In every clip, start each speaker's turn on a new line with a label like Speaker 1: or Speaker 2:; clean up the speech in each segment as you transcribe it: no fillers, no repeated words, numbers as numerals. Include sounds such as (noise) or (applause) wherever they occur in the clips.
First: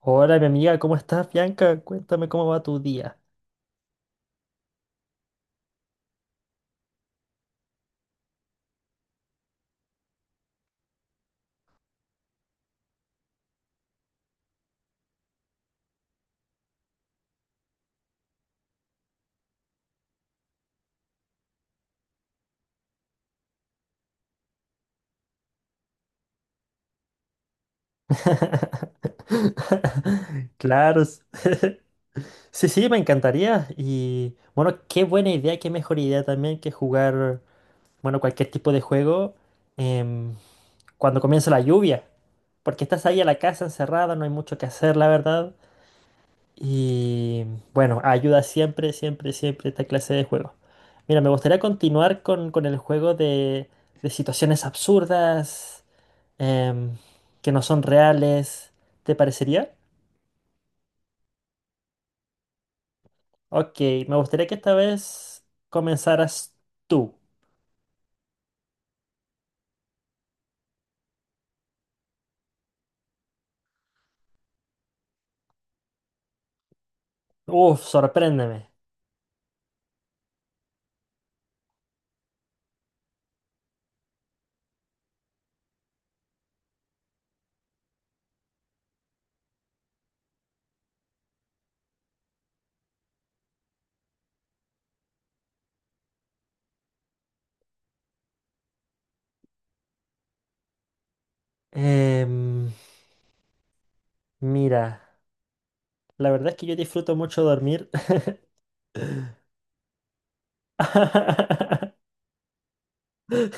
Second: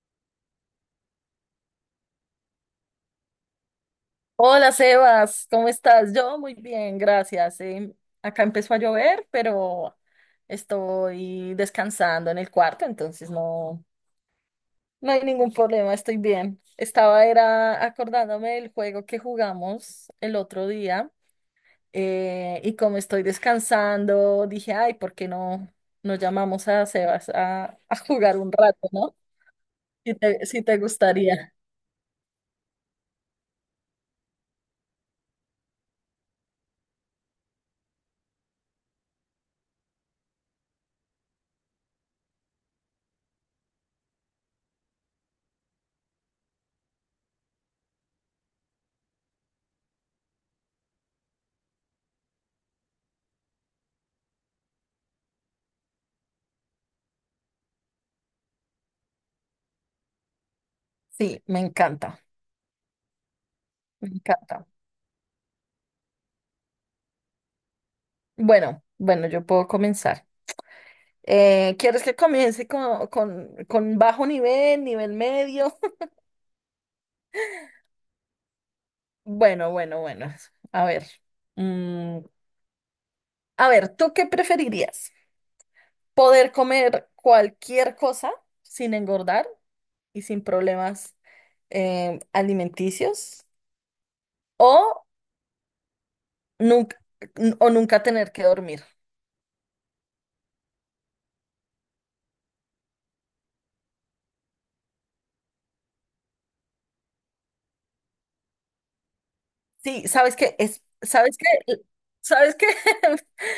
Speaker 1: Hola, mi amiga, ¿cómo estás, Bianca? Cuéntame cómo va tu día.
Speaker 2: Hola Sebas, ¿cómo estás? Yo muy bien, gracias. Acá empezó a llover, pero estoy descansando en el cuarto, entonces no, no hay ningún problema, estoy bien. Estaba era acordándome del juego que jugamos el otro día, y como estoy descansando, dije, ay, ¿por qué no nos llamamos a Sebas a jugar un rato, ¿no? Si te,
Speaker 1: (laughs)
Speaker 2: si te
Speaker 1: Claro, s-
Speaker 2: gustaría.
Speaker 1: sí, sí, me encantaría. Y bueno, qué buena idea, qué mejor idea también que jugar, bueno, cualquier tipo de juego em, cuando comienza la lluvia. Porque estás ahí a la casa encerrada, no hay mucho que hacer, la verdad. Y bueno, ayuda siempre esta clase de juegos. Mira, me gustaría continuar con el juego de situaciones absurdas, em, que no son reales. ¿Te parecería?
Speaker 2: Sí, me encanta,
Speaker 1: Ok,
Speaker 2: me
Speaker 1: me gustaría que
Speaker 2: encanta.
Speaker 1: esta vez comenzaras tú.
Speaker 2: Bueno, bueno, yo puedo comenzar. ¿Quieres que comience con bajo nivel, nivel medio? (laughs)
Speaker 1: Uf, sorpréndeme.
Speaker 2: Bueno, bueno, bueno. A ver. Mm, a ver, ¿tú qué preferirías? ¿Poder comer cualquier cosa sin engordar y sin problemas alimenticios? ¿O nunca, nunca tener que dormir?
Speaker 1: Em, Mira, la verdad es que yo disfruto mucho dormir.
Speaker 2: Sí, sabes que es, sabes que,
Speaker 1: (laughs)
Speaker 2: sabes que (laughs)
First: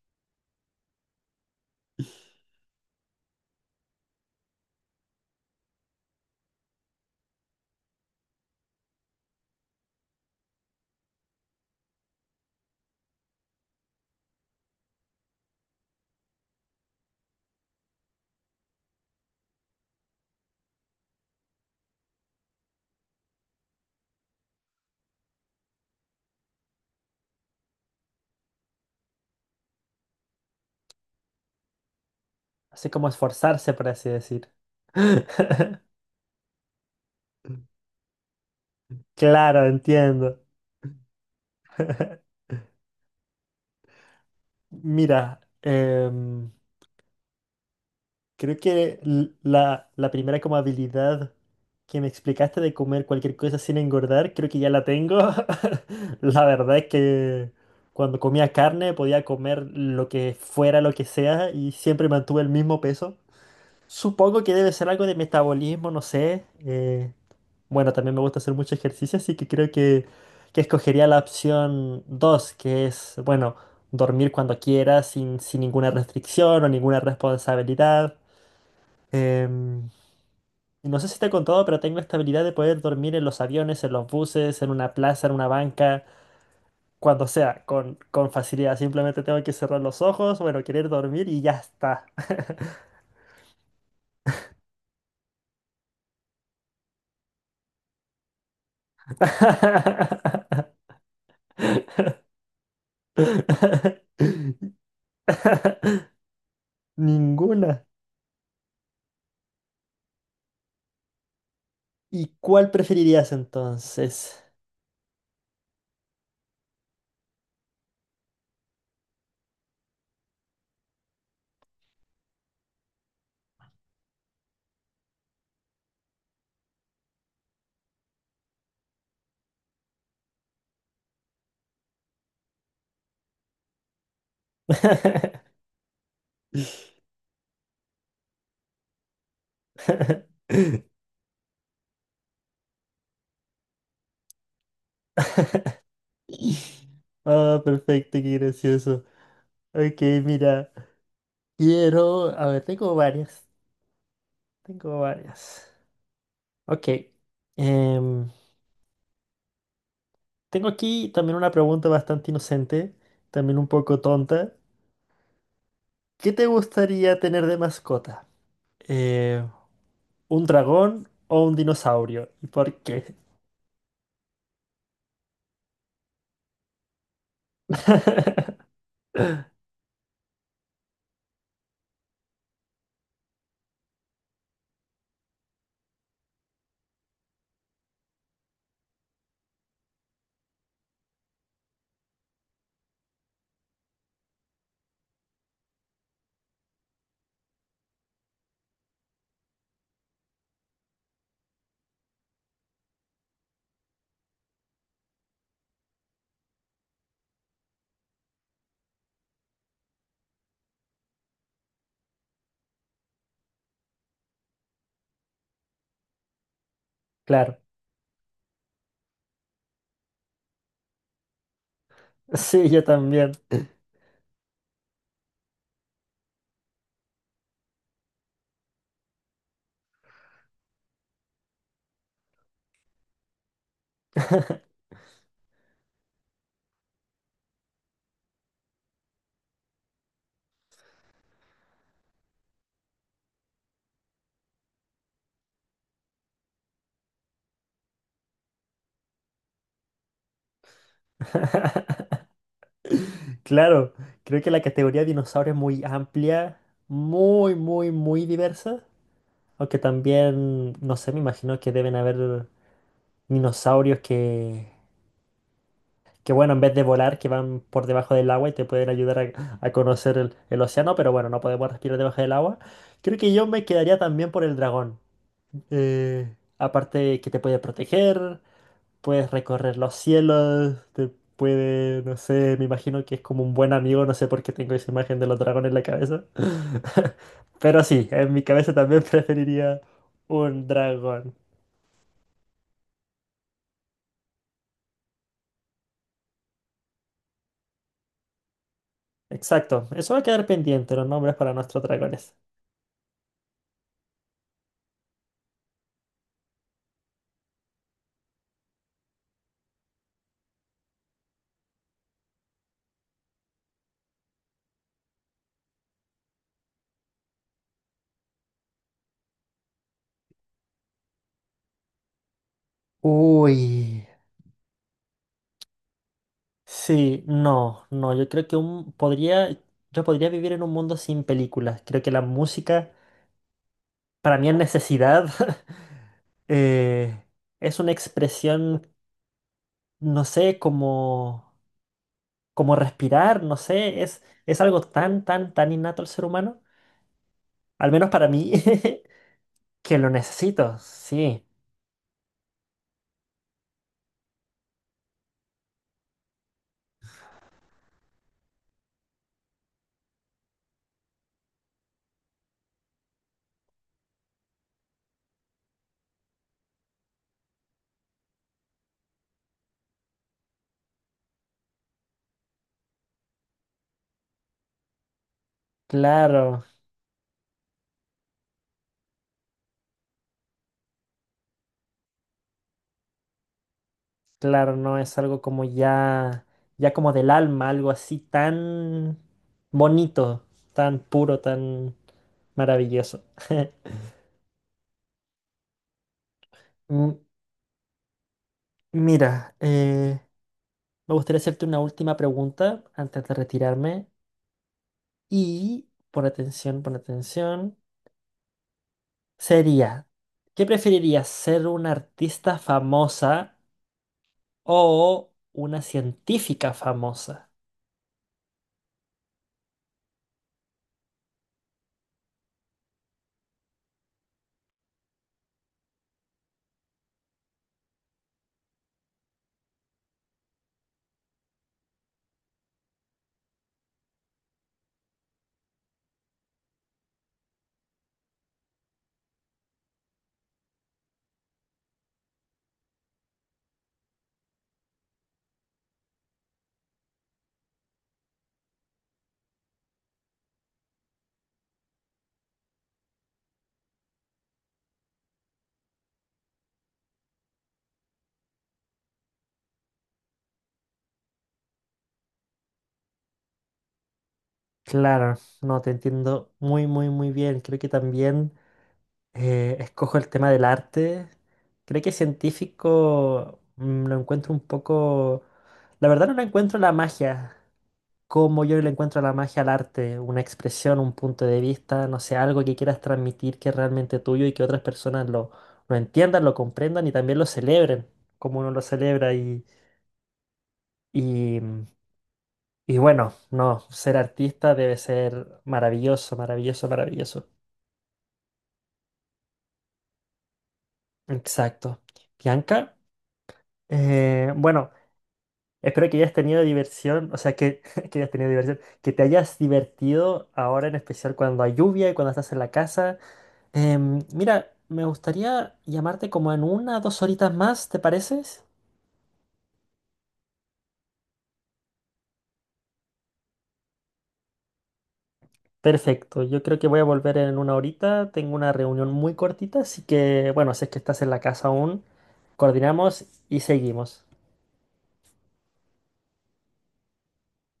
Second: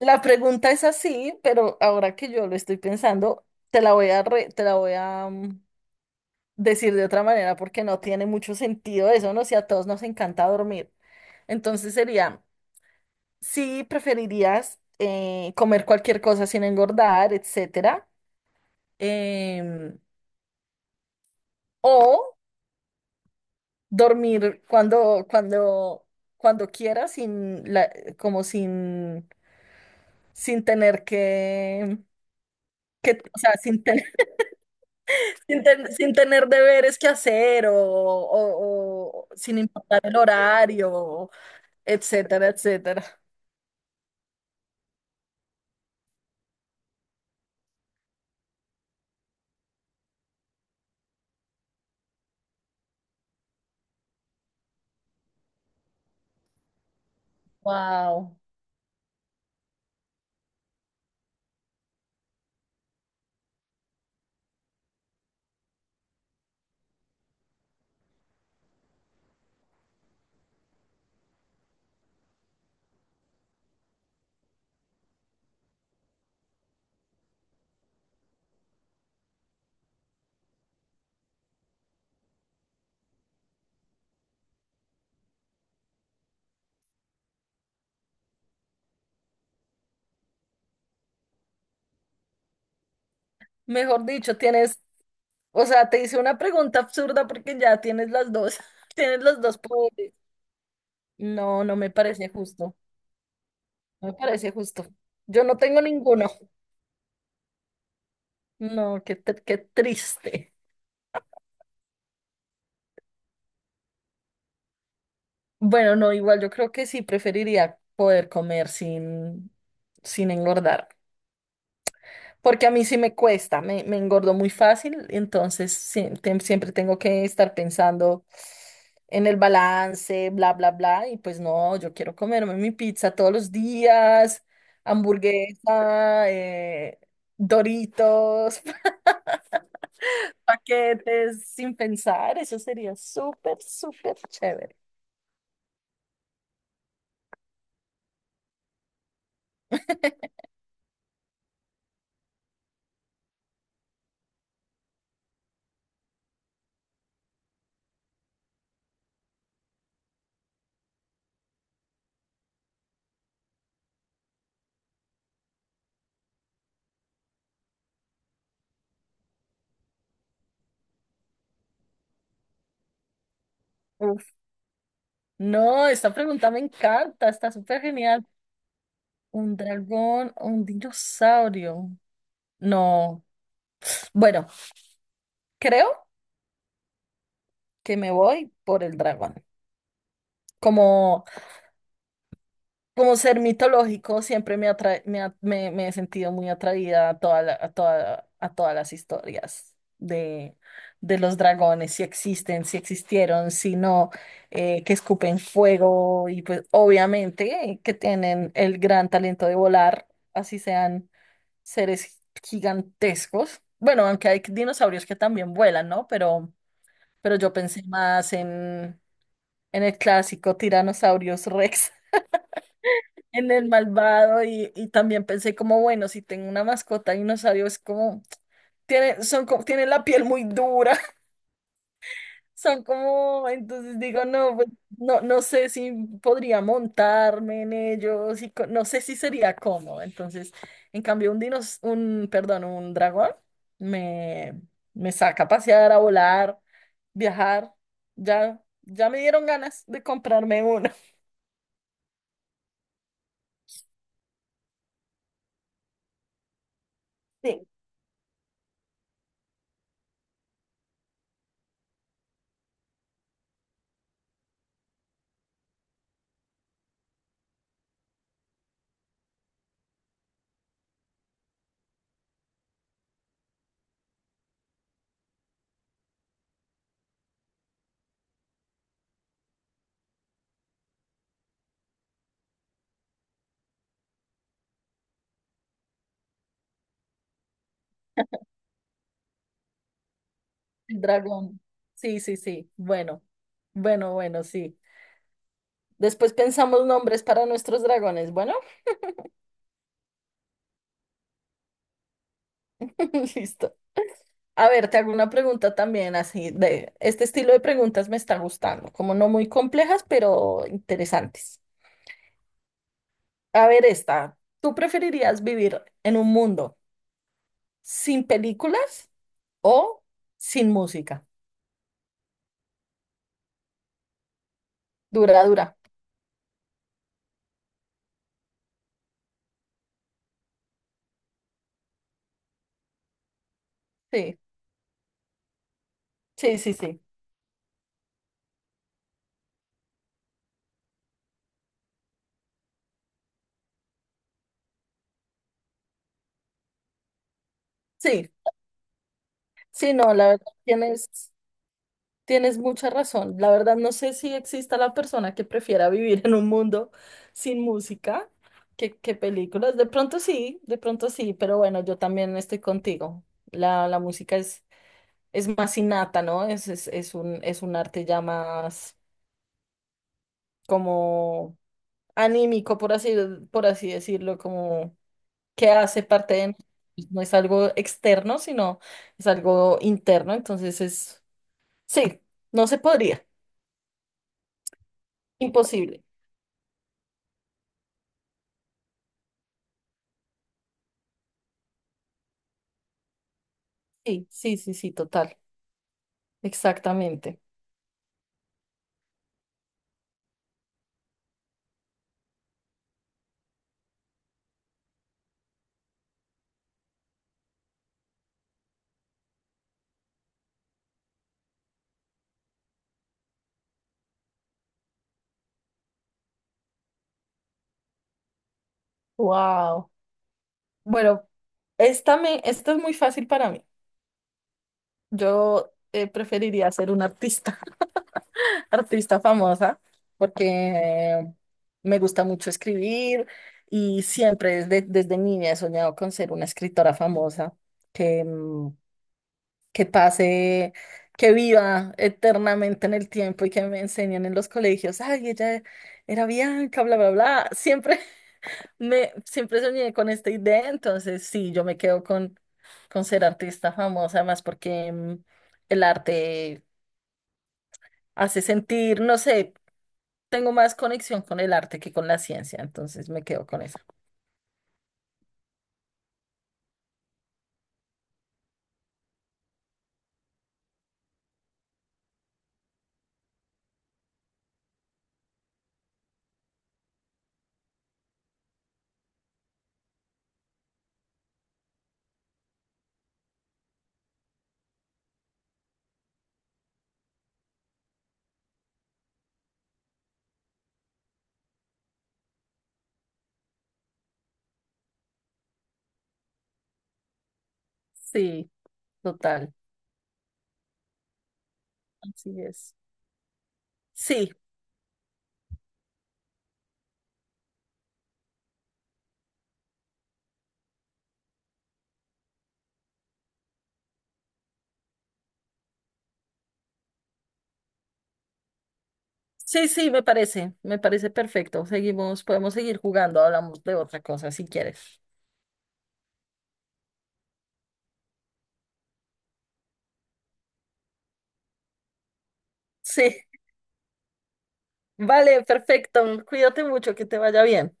Speaker 2: la pregunta es así, pero ahora que yo lo estoy pensando, te la voy a decir de otra manera porque no tiene mucho sentido eso, ¿no? Si a todos nos encanta dormir. Entonces sería, si preferirías comer cualquier cosa sin engordar, etcétera, em, o dormir cuando quieras, sin la, como sin tener que,
Speaker 1: Así como
Speaker 2: que, o sea,
Speaker 1: esforzarse,
Speaker 2: sin
Speaker 1: por
Speaker 2: tener,
Speaker 1: así decir.
Speaker 2: (laughs) sin ten-
Speaker 1: (laughs)
Speaker 2: sin tener deberes que hacer o, o sin
Speaker 1: Claro,
Speaker 2: importar el
Speaker 1: entiendo.
Speaker 2: horario.
Speaker 1: (laughs)
Speaker 2: Etcétera, etcétera.
Speaker 1: Mira, creo que la primera como habilidad que me explicaste de comer cualquier cosa sin engordar, creo que ya la tengo. (laughs) La verdad es que cuando
Speaker 2: Wow.
Speaker 1: comía carne podía comer lo que fuera, lo que sea, y siempre mantuve el mismo peso. Supongo que debe ser algo de metabolismo, no sé. Bueno, también me gusta hacer mucho ejercicio, así que creo que escogería la opción 2 que es, bueno, dormir cuando quiera sin ninguna restricción o ninguna responsabilidad. Em, no sé si te he contado, pero tengo esta habilidad de poder dormir en los aviones, en los buses, en una plaza, en una banca, cuando sea, con facilidad. Simplemente tengo que cerrar los ojos, bueno, querer dormir y ya está.
Speaker 2: Mejor dicho, tienes, o sea, te hice una pregunta absurda porque ya tienes las dos, (laughs) tienes los dos poderes. No, no me
Speaker 1: (laughs)
Speaker 2: parece justo, no me parece justo. Yo no tengo ninguno.
Speaker 1: Ninguna.
Speaker 2: No, qué triste.
Speaker 1: ¿Y cuál preferirías entonces?
Speaker 2: Bueno, no, igual yo creo que sí preferiría poder comer sin engordar. Porque a mí sí me cuesta, me engordo muy fácil, entonces sí, siempre tengo que estar pensando en el balance, bla, bla, bla, y pues no, yo quiero comerme mi pizza todos los días,
Speaker 1: (laughs)
Speaker 2: hamburguesa, Doritos, (laughs) paquetes, sin pensar, eso sería súper, súper chévere.
Speaker 1: Ah, perfecto, qué gracioso. Ok, mira, quiero... A ver, tengo varias. Tengo varias. Ok, em, tengo aquí también una pregunta bastante inocente, también un poco tonta. ¿Qué te gustaría tener de mascota? Eh, ¿Un dragón o un dinosaurio? ¿Y por qué?
Speaker 2: Uf. No, esta pregunta me encanta, está súper genial.
Speaker 1: (laughs)
Speaker 2: ¿Un dragón o un dinosaurio? No. Bueno, creo que me voy por el dragón. Como, como ser mitológico, siempre me, atrae- me, ha- me- me he sentido muy atraída a, toda la- a, toda- a todas las historias de los dragones, si existen, si existieron, si no, que escupen fuego y pues obviamente que tienen el gran talento de volar, así sean seres gigantescos. Bueno, aunque hay dinosaurios que también vuelan, ¿no? Pero yo
Speaker 1: Claro.
Speaker 2: pensé más en el clásico Tiranosaurios Rex,
Speaker 1: Sí, yo
Speaker 2: (laughs)
Speaker 1: también.
Speaker 2: en el malvado y también pensé como, bueno, si tengo una mascota dinosaurio es como, tienen la piel muy dura, (laughs) son como, entonces digo, no, pues, no, no sé si podría montarme en ellos y no sé si sería cómodo, entonces, en cambio un, perdón, un dragón me, me saca a pasear, a volar, viajar, ya, ya me dieron ganas de comprarme uno.
Speaker 1: (laughs) Claro, creo que la categoría dinosaurio es muy amplia, muy,
Speaker 2: (laughs)
Speaker 1: muy, muy diversa. Aunque también, no sé, me imagino que deben haber dinosaurios que bueno, en vez de volar, que van por debajo del agua y te pueden ayudar a conocer el océano, pero bueno, no podemos respirar debajo del agua. Creo que yo me quedaría también por el dragón. Aparte que te puede proteger, puedes recorrer los cielos, te puede, no sé, me imagino que es como un buen amigo, no sé por qué tengo esa imagen de los dragones en la cabeza. (laughs) Pero sí, en mi cabeza también (laughs) preferiría un dragón.
Speaker 2: Dragón. Sí, sí, sí. Bueno, bueno, bueno, sí. Después pensamos nombres para nuestros dragones. Bueno,
Speaker 1: Exacto, eso va a quedar pendiente, los nombres para nuestros dragones.
Speaker 2: (laughs) listo. A ver, te hago una pregunta también. Así de este estilo de preguntas me está gustando, como no muy complejas, pero interesantes. A ver, esta. ¿Tú preferirías vivir en un mundo sin películas o sin música?
Speaker 1: Uy.
Speaker 2: Dura, dura.
Speaker 1: Sí, no, no, yo creo que podría, yo podría vivir en un mundo sin películas. Creo que la música, para
Speaker 2: Sí,
Speaker 1: mí es necesidad, (laughs)
Speaker 2: sí, sí, sí.
Speaker 1: eh, es una expresión, no sé, como, como respirar, no sé, es algo tan innato al ser humano, al menos para
Speaker 2: Sí,
Speaker 1: mí, (laughs)
Speaker 2: sí,
Speaker 1: que lo
Speaker 2: no, la verdad,
Speaker 1: necesito,
Speaker 2: tienes.
Speaker 1: sí,
Speaker 2: Tienes mucha razón. La verdad, no sé si exista la persona que prefiera (laughs) vivir en un mundo sin música que películas. De pronto sí, pero bueno, yo también estoy contigo. La música es más innata, ¿no? Es un arte ya más como anímico, por así decirlo, como que hace parte de
Speaker 1: claro,
Speaker 2: nosotros. No es algo externo, sino es algo interno. Entonces es, sí, no se podría.
Speaker 1: claro, no es algo como
Speaker 2: Imposible.
Speaker 1: ya, ya como del alma, algo así tan bonito, tan puro, tan... Maravilloso. (laughs)
Speaker 2: Sí, sí, sí, sí, total,
Speaker 1: Mm,
Speaker 2: exactamente.
Speaker 1: mira, me gustaría hacerte una última pregunta antes de retirarme y pon atención, pon atención. Sería, ¿qué preferirías, ser una artista famosa o una científica famosa?
Speaker 2: Wow. Bueno, esta es muy fácil para mí. Yo, preferiría ser una artista, (laughs) artista famosa, porque me gusta mucho escribir y siempre desde niña he soñado con ser una escritora famosa que, mm, que pase, que viva eternamente en el tiempo y que me enseñen en los colegios. Ay, ella era Bianca, bla, bla, bla. Siempre. Me siempre soñé con esta idea, entonces sí, yo me quedo con ser artista famosa, más porque el arte hace sentir, no sé, tengo más conexión con el arte que con la ciencia, entonces me quedo con eso.
Speaker 1: Claro, no te entiendo muy bien. Creo que también escojo el tema del arte. Creo que científico mm, lo encuentro un poco... La verdad no le encuentro la magia, cómo yo le encuentro la magia al arte, una expresión, un punto de vista, no sé, algo que quieras transmitir que es realmente tuyo y que otras personas lo entiendan, lo comprendan y también lo celebren, como uno lo celebra. Y, y bueno, no, ser artista debe ser maravilloso, maravilloso, maravilloso.
Speaker 2: Sí, total,
Speaker 1: Exacto.
Speaker 2: así es.
Speaker 1: Bianca,
Speaker 2: Sí,
Speaker 1: bueno, espero que hayas tenido diversión, o sea, que, (laughs) que hayas tenido diversión, que te hayas divertido ahora en especial cuando hay lluvia y cuando estás en la casa. Mira, me gustaría llamarte como en una o dos horitas más, ¿te pareces?
Speaker 2: sí, sí, me parece perfecto. Seguimos, podemos seguir jugando, hablamos de otra cosa si quieres.
Speaker 1: Perfecto, yo creo que voy a volver en una horita. Tengo una reunión muy cortita, así que bueno, si es que estás en la casa aún, coordinamos
Speaker 2: Sí,
Speaker 1: y seguimos.
Speaker 2: (laughs) vale, perfecto. Cuídate mucho, que te vaya bien.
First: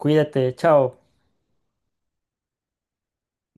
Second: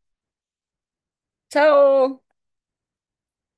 Speaker 1: Cuídate, chao.
Speaker 2: Chao.